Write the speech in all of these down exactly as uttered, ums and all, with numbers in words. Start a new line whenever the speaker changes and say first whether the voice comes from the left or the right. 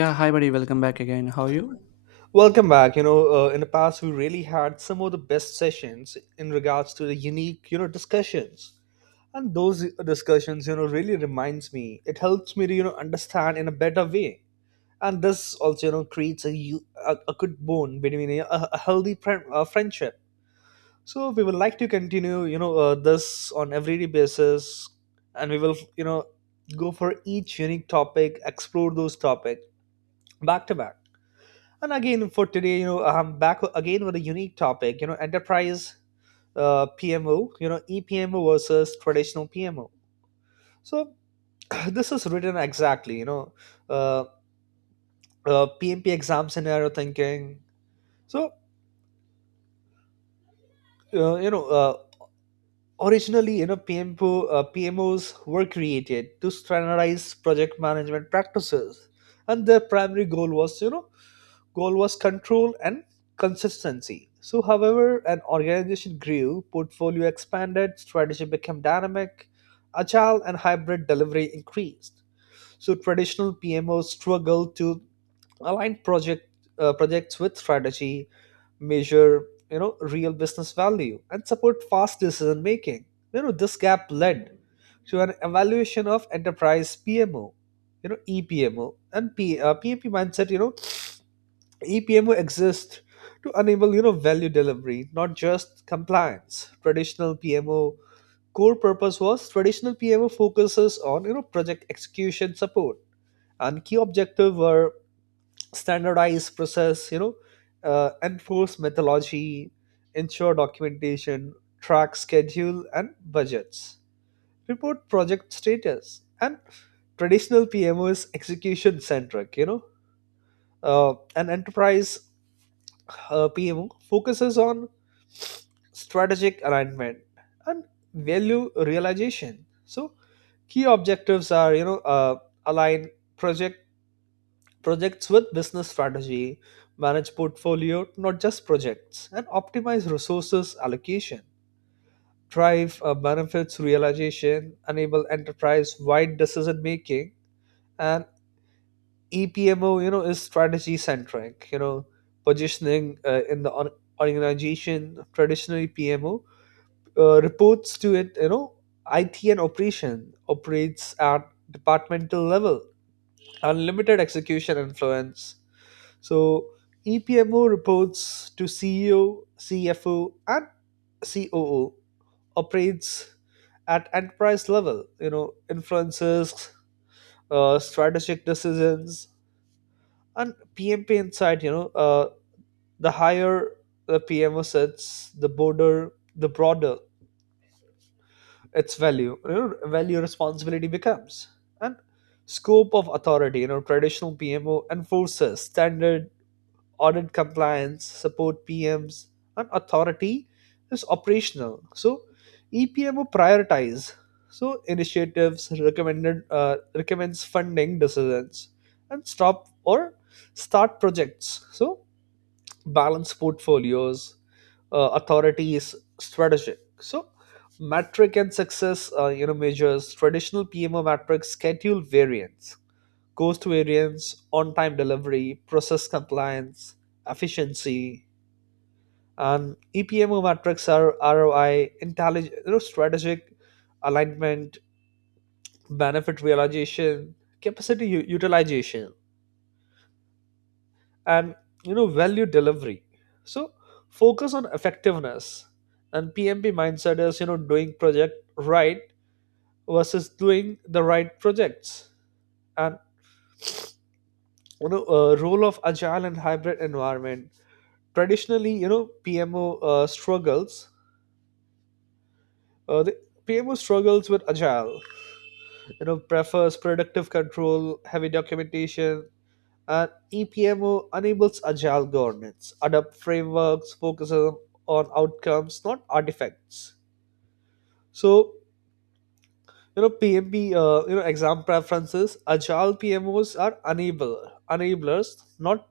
left: Yeah, hi buddy, welcome back again. How are you?
right: Welcome back. You know, uh, in the past, we really had some of the best sessions in regards to the unique, you know, discussions. And those discussions, you know, really reminds me. It helps me to, you know, understand in a better way. And this also, you know, creates a u- a, a good bond between you a, a healthy friend, uh, friendship. So we would like to continue, you know, uh, this on everyday basis, and we will, you know, go for each unique topic, explore those topics back to back. And again, for today, you know, I'm back again with a unique topic, you know, enterprise uh, P M O, you know, E P M O versus traditional P M O. So this is written exactly, you know, uh, uh, P M P exam scenario thinking. So, uh, you know, uh, originally, you know, P M O, uh, P M Os were created to standardize project management practices. And their primary goal was, you know, goal was control and consistency. So, however, an organization grew, portfolio expanded, strategy became dynamic, agile, and hybrid delivery increased. So, traditional P M Os struggled to align project uh, projects with strategy, measure you know real business value, and support fast decision making. You know this gap led to an evaluation of enterprise P M O, you know E P M O, and P, uh, PMP mindset. You know E P M O exists to enable you know value delivery, not just compliance. Traditional P M O core purpose was traditional P M O focuses on you know project execution support, and key objective were standardize process, you know, uh, enforce methodology, ensure documentation, track schedule and budgets, report project status, and traditional P M O is execution centric, you know. Uh, an enterprise uh, P M O focuses on strategic alignment and value realization. So key objectives are you know uh, align project projects with business strategy, manage portfolio not just projects, and optimize resources allocation. Drive uh, benefits realization, enable enterprise-wide decision making, and E P M O you know is strategy centric. You know positioning uh, in the or- organization, traditionally P M O uh, reports to it, you know it, and operation operates at departmental level, unlimited execution influence. So EPMO reports to C E O, C F O, and C O O, operates at enterprise level, you know influences uh, strategic decisions. And PMP inside, you know uh, the higher the PMO sits, the broader the broader its value you know, value responsibility becomes. And scope of authority, you know traditional PMO enforces standard, audit compliance, support PMs, and authority is operational. So EPMO prioritize, so initiatives recommended uh, recommends funding decisions, and stop or start projects, so balance portfolios, uh, authority is strategic. So, metric and success, uh, you know, measures traditional P M O metrics: schedule variance, cost variance, on-time delivery, process compliance, efficiency, and E P M O metrics are R O I, intelligent, you know, strategic alignment, benefit realization, capacity u- utilization, and you know value delivery. So focus on effectiveness, and PMP mindset is, you know doing project right versus doing the right projects. And you know uh, role of agile and hybrid environment, traditionally you know pmo uh, struggles uh, the pmo struggles with agile, you know prefers productive control, heavy documentation. And E P M O enables agile governance, adopt frameworks, focuses on outcomes, not artifacts. So, you know, P M P, uh, you know, exam preferences, agile P M Os are enable, enablers, not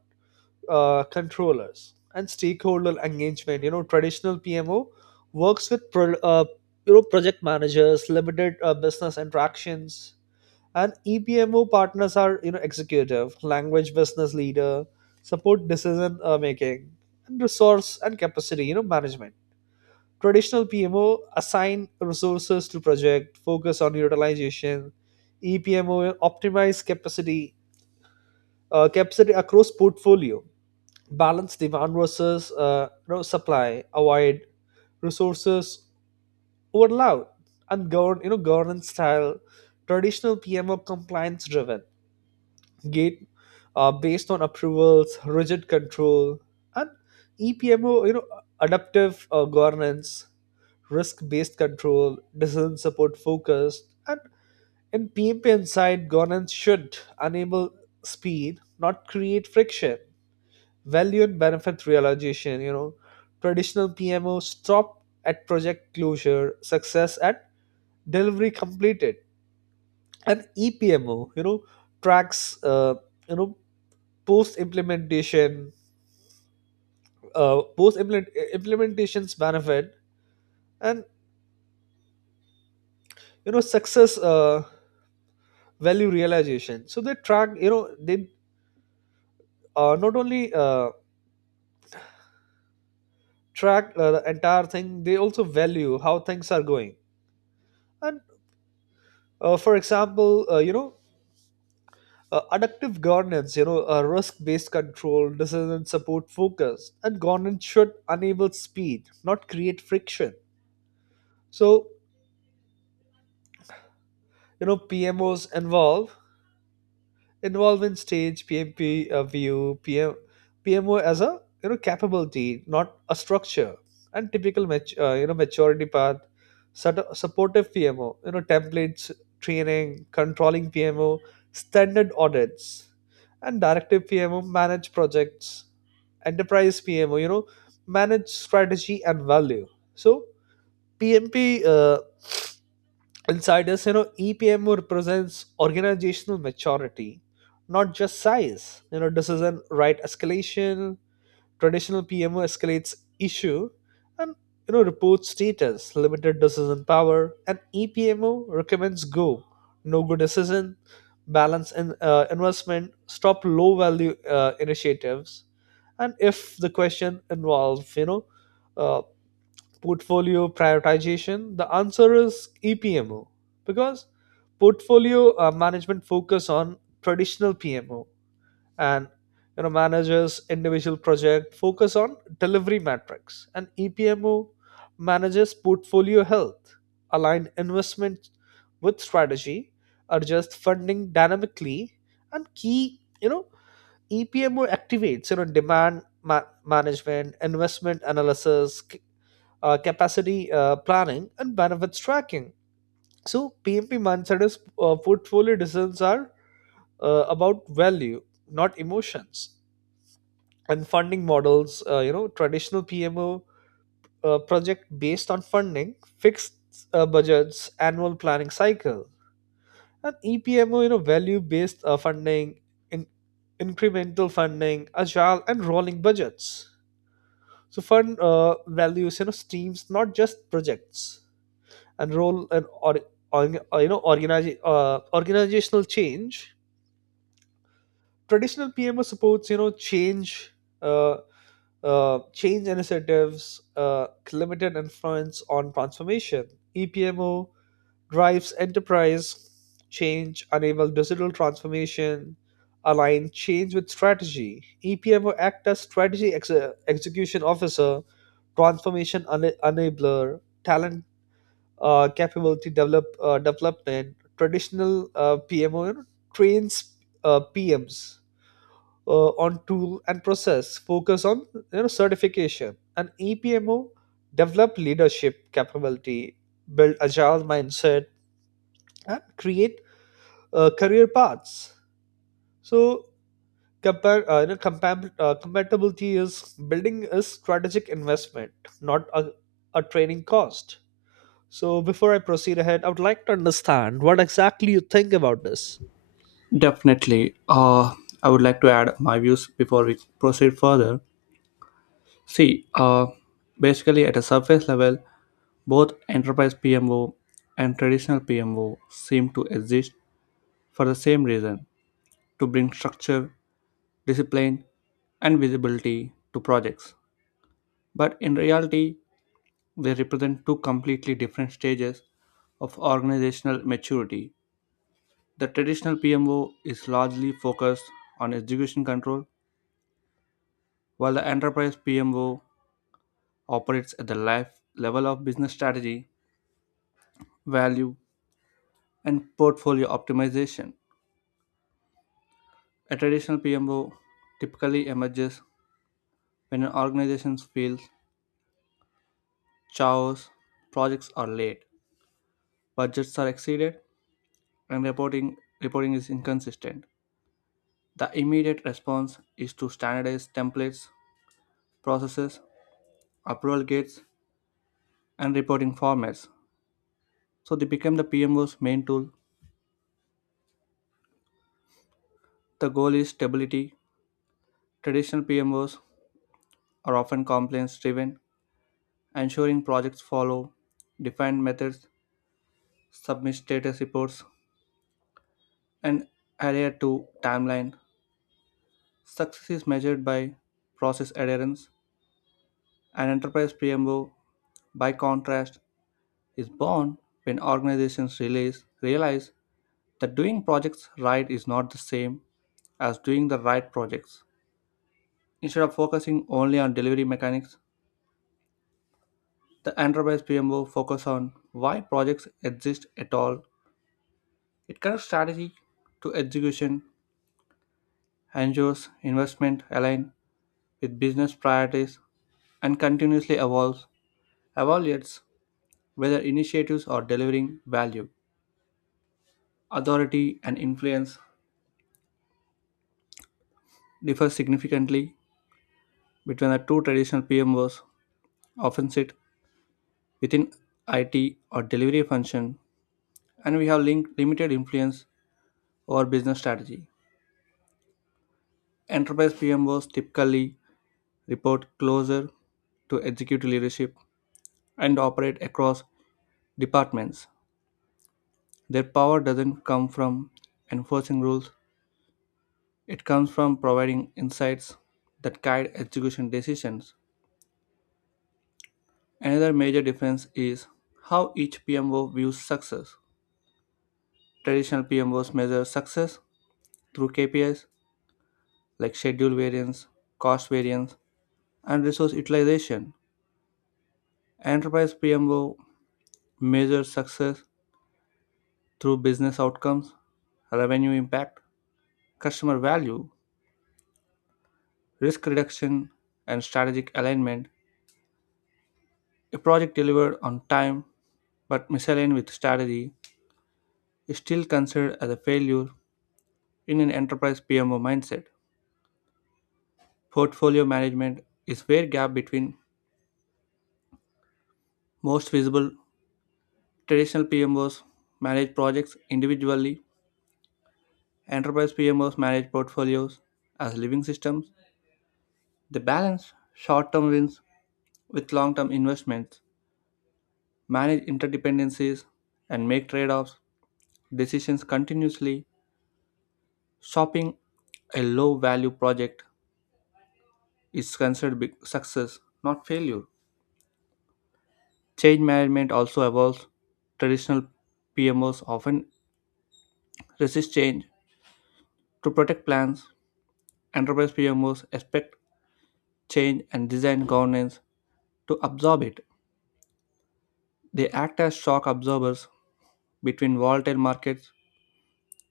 right: uh, controllers. And stakeholder engagement, you know, traditional P M O works with pro, uh, you know, project managers, limited uh, business interactions, and E P M O partners are you know executive, language business leader, support decision uh, making, and resource and capacity you know management. Traditional P M O assign resources to project, focus on utilization. E P M O optimize capacity uh, capacity across portfolio, balance demand versus uh, you know, supply, avoid resources overload, and govern you know governance style. Traditional P M O compliance driven, gate uh, based on approvals, rigid control, and E P M O, you know, adaptive uh, governance, risk-based control, decision support focused, and in P M P inside, governance should enable speed, not create friction. Value and benefit realization, you know, traditional P M O stop at project closure, success at delivery completed, and E P M O, you know, tracks, uh, you know, post implementation uh, post implementations benefit and you know success, uh, value realization. So they track, you know they uh, not only uh, track uh, the entire thing, they also value how things are going. And uh, for example, uh, you know uh, adaptive governance, you know uh, risk based control, decision support focus, and governance should enable speed, not create friction. So you know PMOs involve involving stage, P M P uh, view P M, P M O as a you know capability, not a structure. And typical mat- uh, you know maturity path, sort of supportive P M O, you know templates, training, controlling P M O, standard audits, and directive P M O manage projects, enterprise P M O, you know manage strategy and value. So P M P. Uh, Insiders, you know, E P M O represents organizational maturity, not just size. You know, this is an right escalation. Traditional P M O escalates issue and you know reports status, limited decision power, and E P M O recommends go, no go decision, balance in uh, investment, stop low value uh, initiatives. And if the question involves you know uh, portfolio prioritization, the answer is E P M O, because portfolio uh, management focus on traditional P M O, and you know managers individual project focus on delivery metrics, and E P M O manages portfolio health, align investment with strategy, adjust funding dynamically, and key, you know E P M O activates you know demand ma- management, investment analysis, uh, capacity uh, planning, and benefits tracking. So, P M P Mansada's uh, portfolio decisions are, uh, about value, not emotions. And funding models, uh, you know, traditional P M O uh, project based on funding, fixed uh, budgets, annual planning cycle, and E P M O, you know, value based uh, funding, in- incremental funding, agile, and rolling budgets. So, fund uh, values, you know, streams, not just projects. And role and or, or you know organize, uh, organizational change, traditional PMO supports you know change uh, uh, change initiatives, uh, limited influence on transformation. EPMO drives enterprise change, enable digital transformation, align change with strategy. EPMO act as strategy exe- execution officer, transformation ena- enabler. Talent uh, capability develop uh, development, traditional uh, P M O trains uh, P Ms uh, on tool and process, focus on you know certification, and E P M O develop leadership capability, build agile mindset, and create uh, career paths. So compare uh, you know compam- uh, compatibility is building a strategic investment, not a, a training cost. So, before I proceed ahead, I would like to understand what exactly you think about this.
left: Definitely. Uh, I would like to add my views before we proceed further. See, uh, basically at a surface level, both enterprise P M O and traditional P M O seem to exist for the same reason to bring structure, discipline, and visibility to projects. But in reality, they represent two completely different stages of organizational maturity. The traditional P M O is largely focused on execution control, while the enterprise P M O operates at the life level of business strategy, value, and portfolio optimization. A traditional P M O typically emerges when an organization feels chaos, projects are late, budgets are exceeded, and reporting, reporting is inconsistent. The immediate response is to standardize templates, processes, approval gates, and reporting formats. So they became the P M O's main tool. The goal is stability. Traditional P M Os are often compliance driven, ensuring projects follow defined methods, submit status reports, and adhere to timeline. Success is measured by process adherence. An enterprise P M O, by contrast, is born when organizations realize, realize that doing projects right is not the same as doing the right projects. Instead of focusing only on delivery mechanics, the enterprise P M O focus on why projects exist at all. It connects strategy to execution, ensures investment align with business priorities, and continuously evolves, evaluates whether initiatives are delivering value. Authority and influence differ significantly between the two. Traditional P M Os often sit within I T or delivery function, and we have linked limited influence over business strategy. Enterprise P M Os typically report closer to executive leadership, and operate across departments. Their power doesn't come from enforcing rules, it comes from providing insights that guide execution decisions. Another major difference is how each P M O views success. Traditional P M Os measure success through K P Is like schedule variance, cost variance, and resource utilization. Enterprise P M O measures success through business outcomes, revenue impact, customer value, risk reduction, and strategic alignment. A project delivered on time but misaligned with strategy is still considered as a failure in an enterprise P M O mindset. Portfolio management is where gap between most visible. Traditional P M Os manage projects individually, enterprise P M Os manage portfolios as living systems. They balance short-term wins with long-term investments, manage interdependencies, and make trade-offs decisions continuously. Shopping a low value project is considered big success not failure. Change management also evolves. Traditional PMOs often resist change to protect plans. Enterprise PMOs expect change and design governance to absorb it. They act as shock absorbers between volatile markets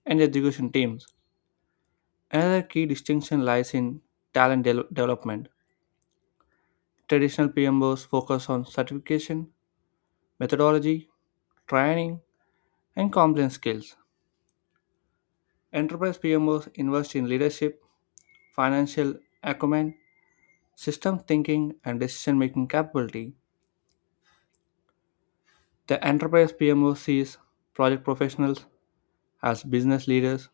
left: and execution teams. Another key distinction lies in talent de- development. Traditional PMOs focus on certification methodology, training, and compliance skills. Enterprise P M Os invest in leadership, financial acumen, system thinking, and decision making capability. The enterprise P M O sees project professionals as business leaders,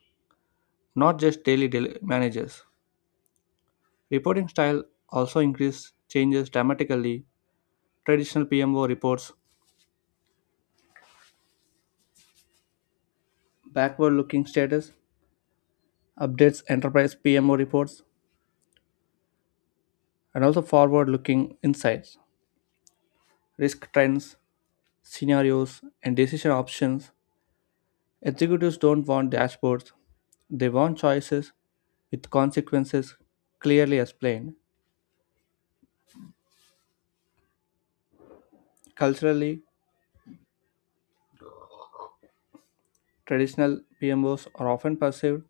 left: not just daily del- managers. Reporting style also increase changes dramatically. Traditional P M O reports backward looking status, updates enterprise P M O reports, and also forward looking insights, risk trends, scenarios, and decision options. Executives don't want dashboards, they want choices with consequences clearly explained. Culturally, traditional P M Os are often perceived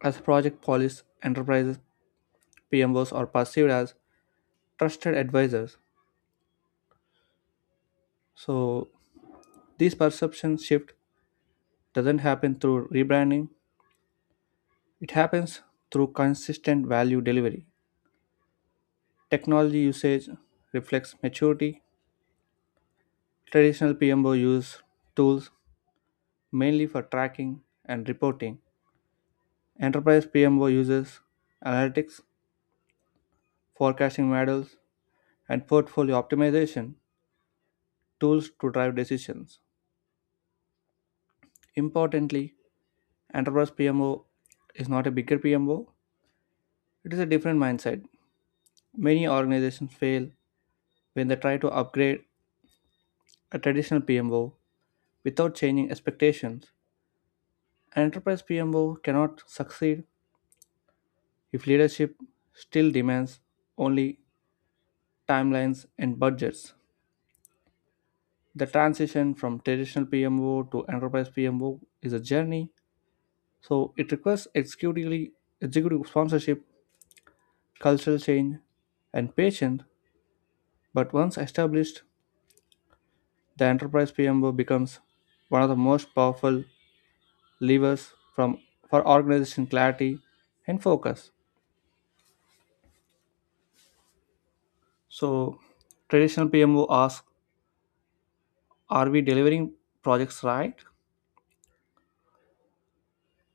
left: as project police enterprises, P M Os are perceived as trusted advisors. So, this perception shift doesn't happen through rebranding, it happens through consistent value delivery. Technology usage reflects maturity. Traditional P M O use tools mainly for tracking and reporting. Enterprise P M O uses analytics, forecasting models, and portfolio optimization tools to drive decisions. Importantly, enterprise P M O is not a bigger P M O, it is a different mindset. Many organizations fail when they try to upgrade a traditional P M O without changing expectations. An enterprise P M O cannot succeed if leadership still demands only timelines and budgets. The transition from traditional P M O to enterprise P M O is a journey. So it requires executive, executive sponsorship, cultural change, and patience. But once established, the enterprise P M O becomes one of the most powerful levers from for organization clarity and focus. So traditional P M O asks, are we delivering projects right?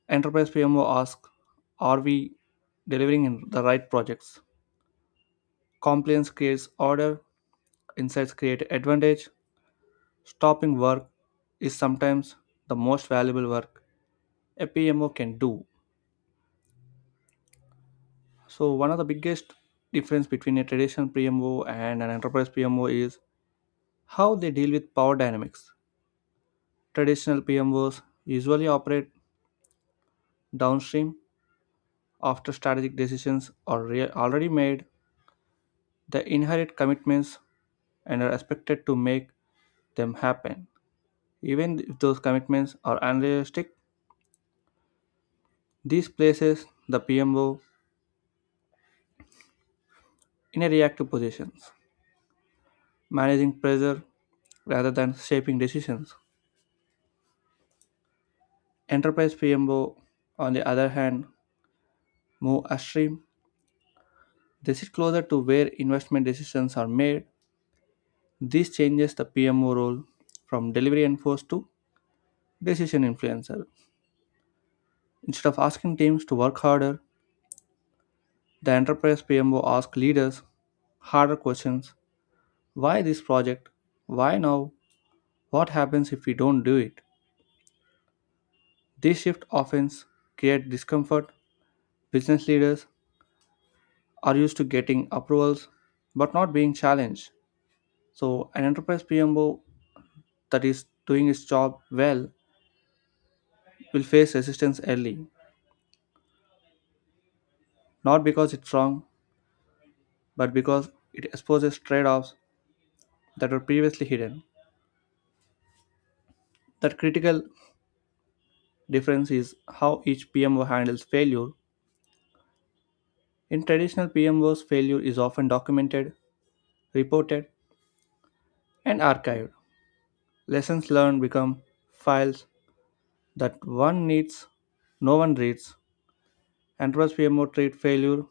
left: Enterprise P M O asks, are we delivering in the right projects? Compliance creates order, insights create advantage. Stopping work is sometimes the most valuable work a P M O can do. So one of the biggest difference between a traditional P M O and an enterprise P M O is how they deal with power dynamics. Traditional P M Os usually operate downstream after strategic decisions are rea- already made. They inherit commitments and are expected to make them happen, even if those commitments are unrealistic. This places the P M O in a reactive position, managing pressure rather than shaping decisions. Enterprise P M O, on the other hand, move upstream. They sit closer to where investment decisions are made. This changes the P M O role from delivery enforce to decision influencer. Instead of asking teams to work harder, the enterprise P M O asks leaders harder questions. Why this project? Why now? What happens if we don't do it? These shift often create discomfort. Business leaders are used to getting approvals but not being challenged. So, an enterprise P M O that is doing its job well will face resistance early, not because it's wrong, but because it exposes trade offs that were previously hidden. That critical difference is how each P M O handles failure. In traditional P M Os, failure is often documented, reported, and archived. Lessons learned become files that one needs, no one reads. Enterprise P M O treat failure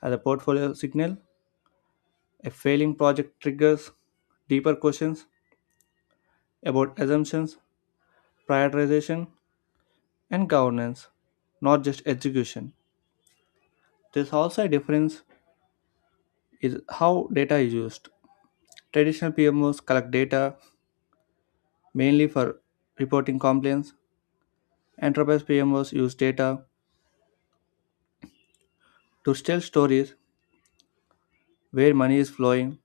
left: as a portfolio signal. A failing project triggers deeper questions about assumptions, prioritization, and governance, not just execution. There's also a difference is how data is used. Traditional P M Os collect data mainly for reporting complaints. Enterprise P M Os use data to tell stories where money is flowing,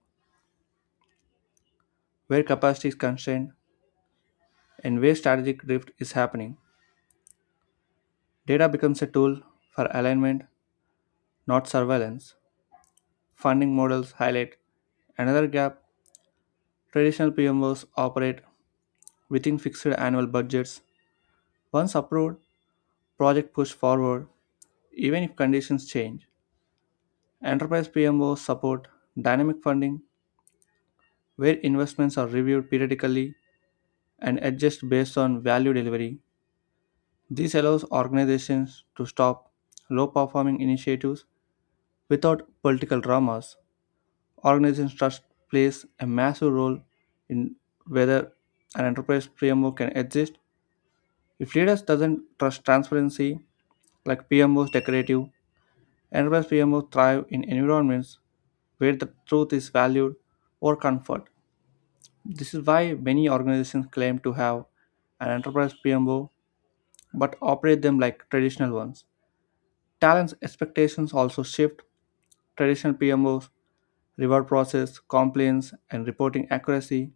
left: where capacity is constrained, and where strategic drift is happening. Data becomes a tool for alignment, not surveillance. Funding models highlight another gap. Traditional P M Os operate within fixed annual budgets. Once approved, projects push forward even if conditions change. Enterprise P M Os support dynamic funding where investments are reviewed periodically and adjust based on value delivery. This allows organizations to stop low performing initiatives without political dramas. Organizations trust plays a massive role in whether an enterprise P M O can exist. If leaders doesn't trust transparency, like P M Os decorative, enterprise P M Os thrive in environments where the truth is valued or comfort. This is why many organizations claim to have an enterprise P M O but operate them like traditional ones. Talents expectations also shift. Traditional P M Os reward process, compliance, and reporting accuracy.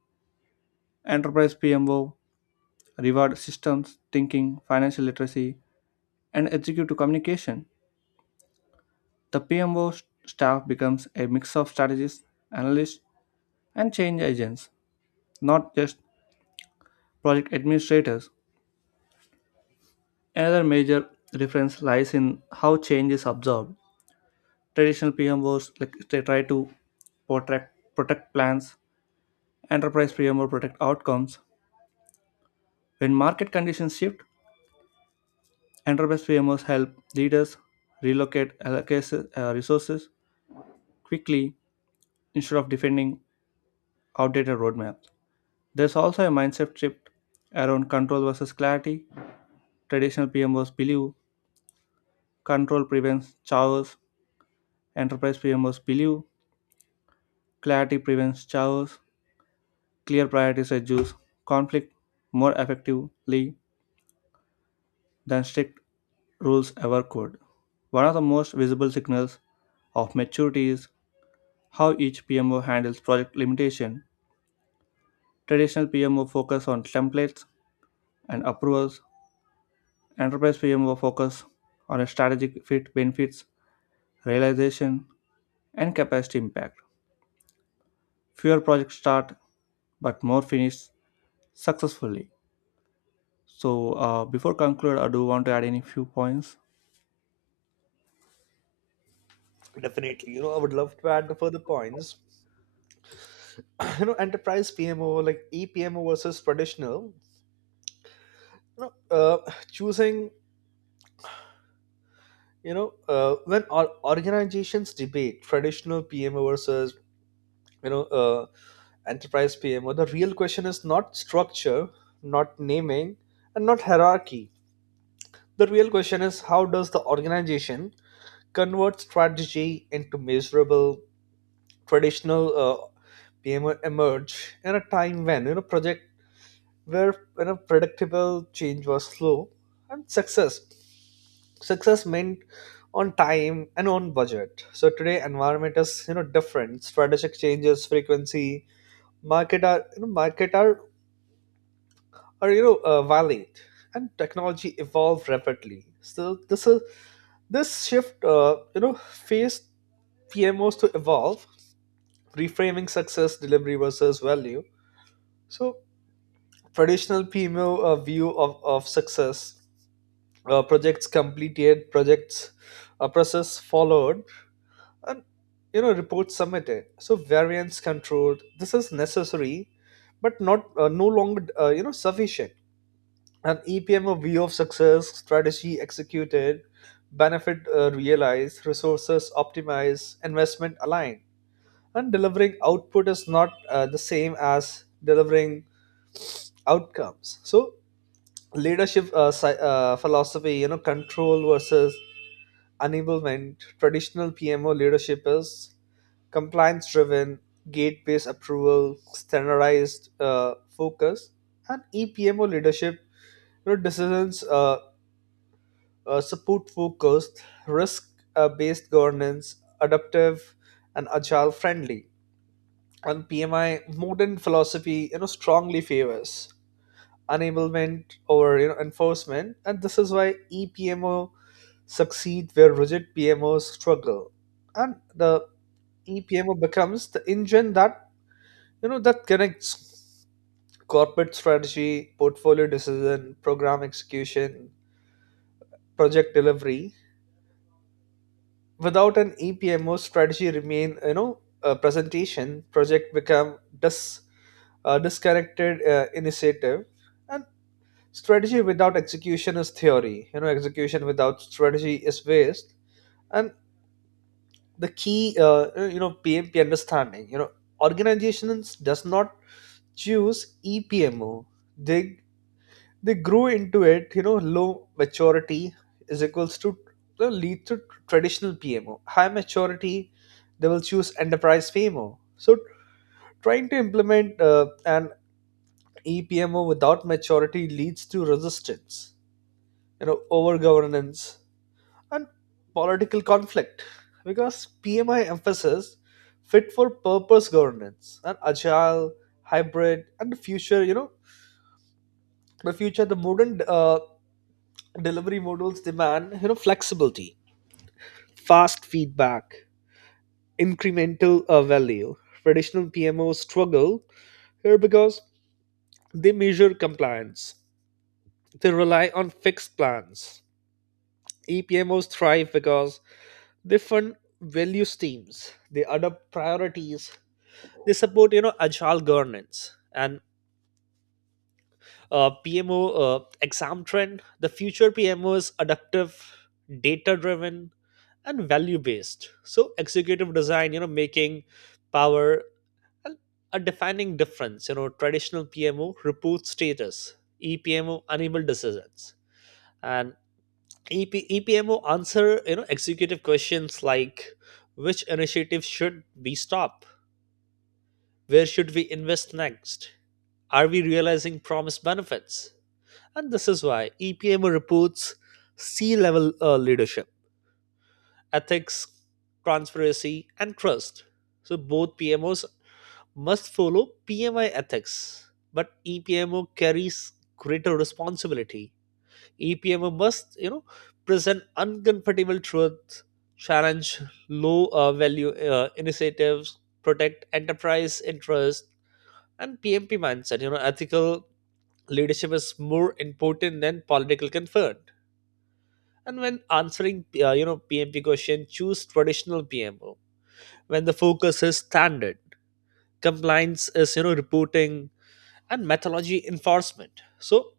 left: Enterprise P M O, reward systems, thinking, financial literacy, and executive communication. The P M O staff becomes a mix of strategists, analysts, and change agents, not just project administrators. Another major difference lies in how change is absorbed. Traditional P M Os like they try to protect, protect plans. Enterprise P M O protect outcomes. When market conditions shift, enterprise P M Os help leaders relocate allocate uh, resources quickly instead of defending outdated roadmaps. There's also a mindset shift around control versus clarity. Traditional P M Os believe control prevents chaos, enterprise P M Os believe clarity prevents chaos. Clear priorities reduce conflict more effectively than strict rules ever could. One of the most visible signals of maturity is how each P M O handles project limitation. Traditional P M O focus on templates and approvals, Enterprise P M will focus on a strategic fit, benefits, realization, and capacity impact. Fewer projects start, but more finish successfully. So, uh, before conclude, I do want to add any few points.
right: Definitely, you know, I would love to add the further points. You know, enterprise P M O like E P M O versus traditional. You know, uh, choosing. You know, uh, when or- organizations debate traditional P M O versus you know uh, enterprise PMO, the real question is not structure, not naming, and not hierarchy. The real question is how does the organization convert strategy into measurable. Traditional uh, PMO emerge in a time when you know project where you know predictable, change was slow, and success success meant on time and on budget. So today environment is you know different, strategic changes frequency, market are you know market are are you know uh, violent, and technology evolved rapidly. So this is this shift, uh, you know faced PMOs to evolve, reframing success, delivery versus value. So traditional PMO uh, view of, of success, uh, projects completed projects, a process followed, and you know reports submitted, so variance controlled. This is necessary, but not uh, no longer uh, you know sufficient. An E P M of view of success: strategy executed, benefit uh, realized, resources optimized, investment aligned. And delivering output is not uh, the same as delivering outcomes. So leadership, uh, sci- uh, philosophy, you know, control versus enablement. Traditional P M O leadership is compliance-driven, gate-based approval, standardized uh, focus, and E P M O leadership. You know, decisions uh, uh, support focused, risk uh, based governance, adaptive and agile friendly. And P M I modern philosophy, you know, strongly favors enablement over you know enforcement, and this is why E P M O succeed where rigid P M Os struggle, and the E P M O becomes the engine that you know that connects corporate strategy, portfolio decision, program execution, project delivery. Without an E P M O, strategy remain, you know, a presentation, project become dis, uh, disconnected uh, initiative, and strategy without execution is theory. You know, execution without strategy is waste. And the key, uh, you know, P M P understanding. You know, organizations does not choose E P M O. They they grew into it, you know low maturity is equals to, uh, lead to traditional PMO, high maturity they will choose enterprise PMO. So trying to implement uh, an EPMO without maturity leads to resistance, you know over governance and political conflict, because PMI emphasis fit for purpose governance and agile hybrid and future. You know the future the modern uh, delivery models demand, you know flexibility, fast feedback, incremental uh, value. Traditional PMOs struggle here because they measure compliance, they rely on fixed plans. EPMOs thrive because they fund value streams, they adopt priorities, they support you know agile governance. And uh, P M O uh, exam trend, the future P M O is adaptive, data driven, and value based. So executive design, you know, making power and a defining difference. You know, traditional P M O report status, EPMO enable decisions, and EP, E P M O answer you know executive questions like: which initiative should we stop, where should we invest next, are we realizing promised benefits? And this is why E P M O reports C level uh, leadership, ethics, transparency, and trust. So both P M Os must follow P M I ethics, but E P M O carries greater responsibility. E P M O must, you know, present uncomfortable truth, challenge low uh, value uh, initiatives, protect enterprise interest, and P M P mindset. You know, ethical leadership is more important than political concern. And when answering, uh, you know, P M P question, choose traditional P M O. When the focus is standard, compliance is, you know, reporting and methodology enforcement. So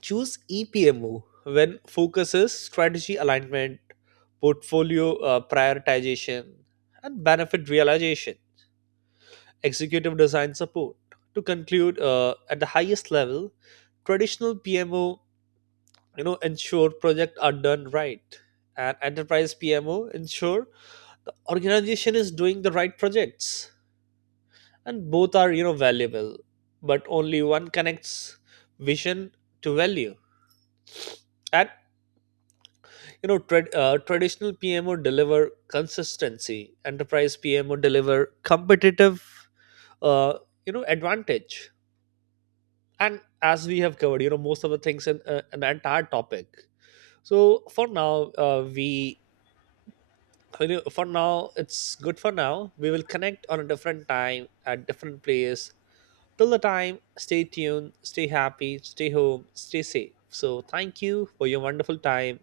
right: choose E P M O when focus is strategy alignment, portfolio uh, prioritization, and benefit realization, executive design support. To conclude, uh, at the highest level, traditional P M O, you know, ensure projects are done right, and enterprise P M O ensure the organization is doing the right projects, and both are you know valuable, but only one connects vision to value at. You know trad- uh, traditional PMO deliver consistency, enterprise PMO deliver competitive, uh, you know advantage. And as we have covered, you know most of the things in uh, an entire topic, so for now, uh, we you know, for now it's good. For now we will connect on a different time at different place. Till the time, stay tuned, stay happy, stay home, stay safe. So, thank you for your wonderful time.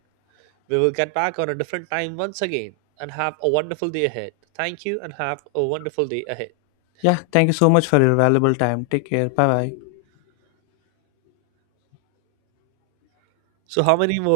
right: We will get back on a different time once again and have a wonderful day ahead. Thank you and have a wonderful day ahead.
left: Yeah, thank you so much for your valuable time. Take care. Bye bye.
right: So, how many more?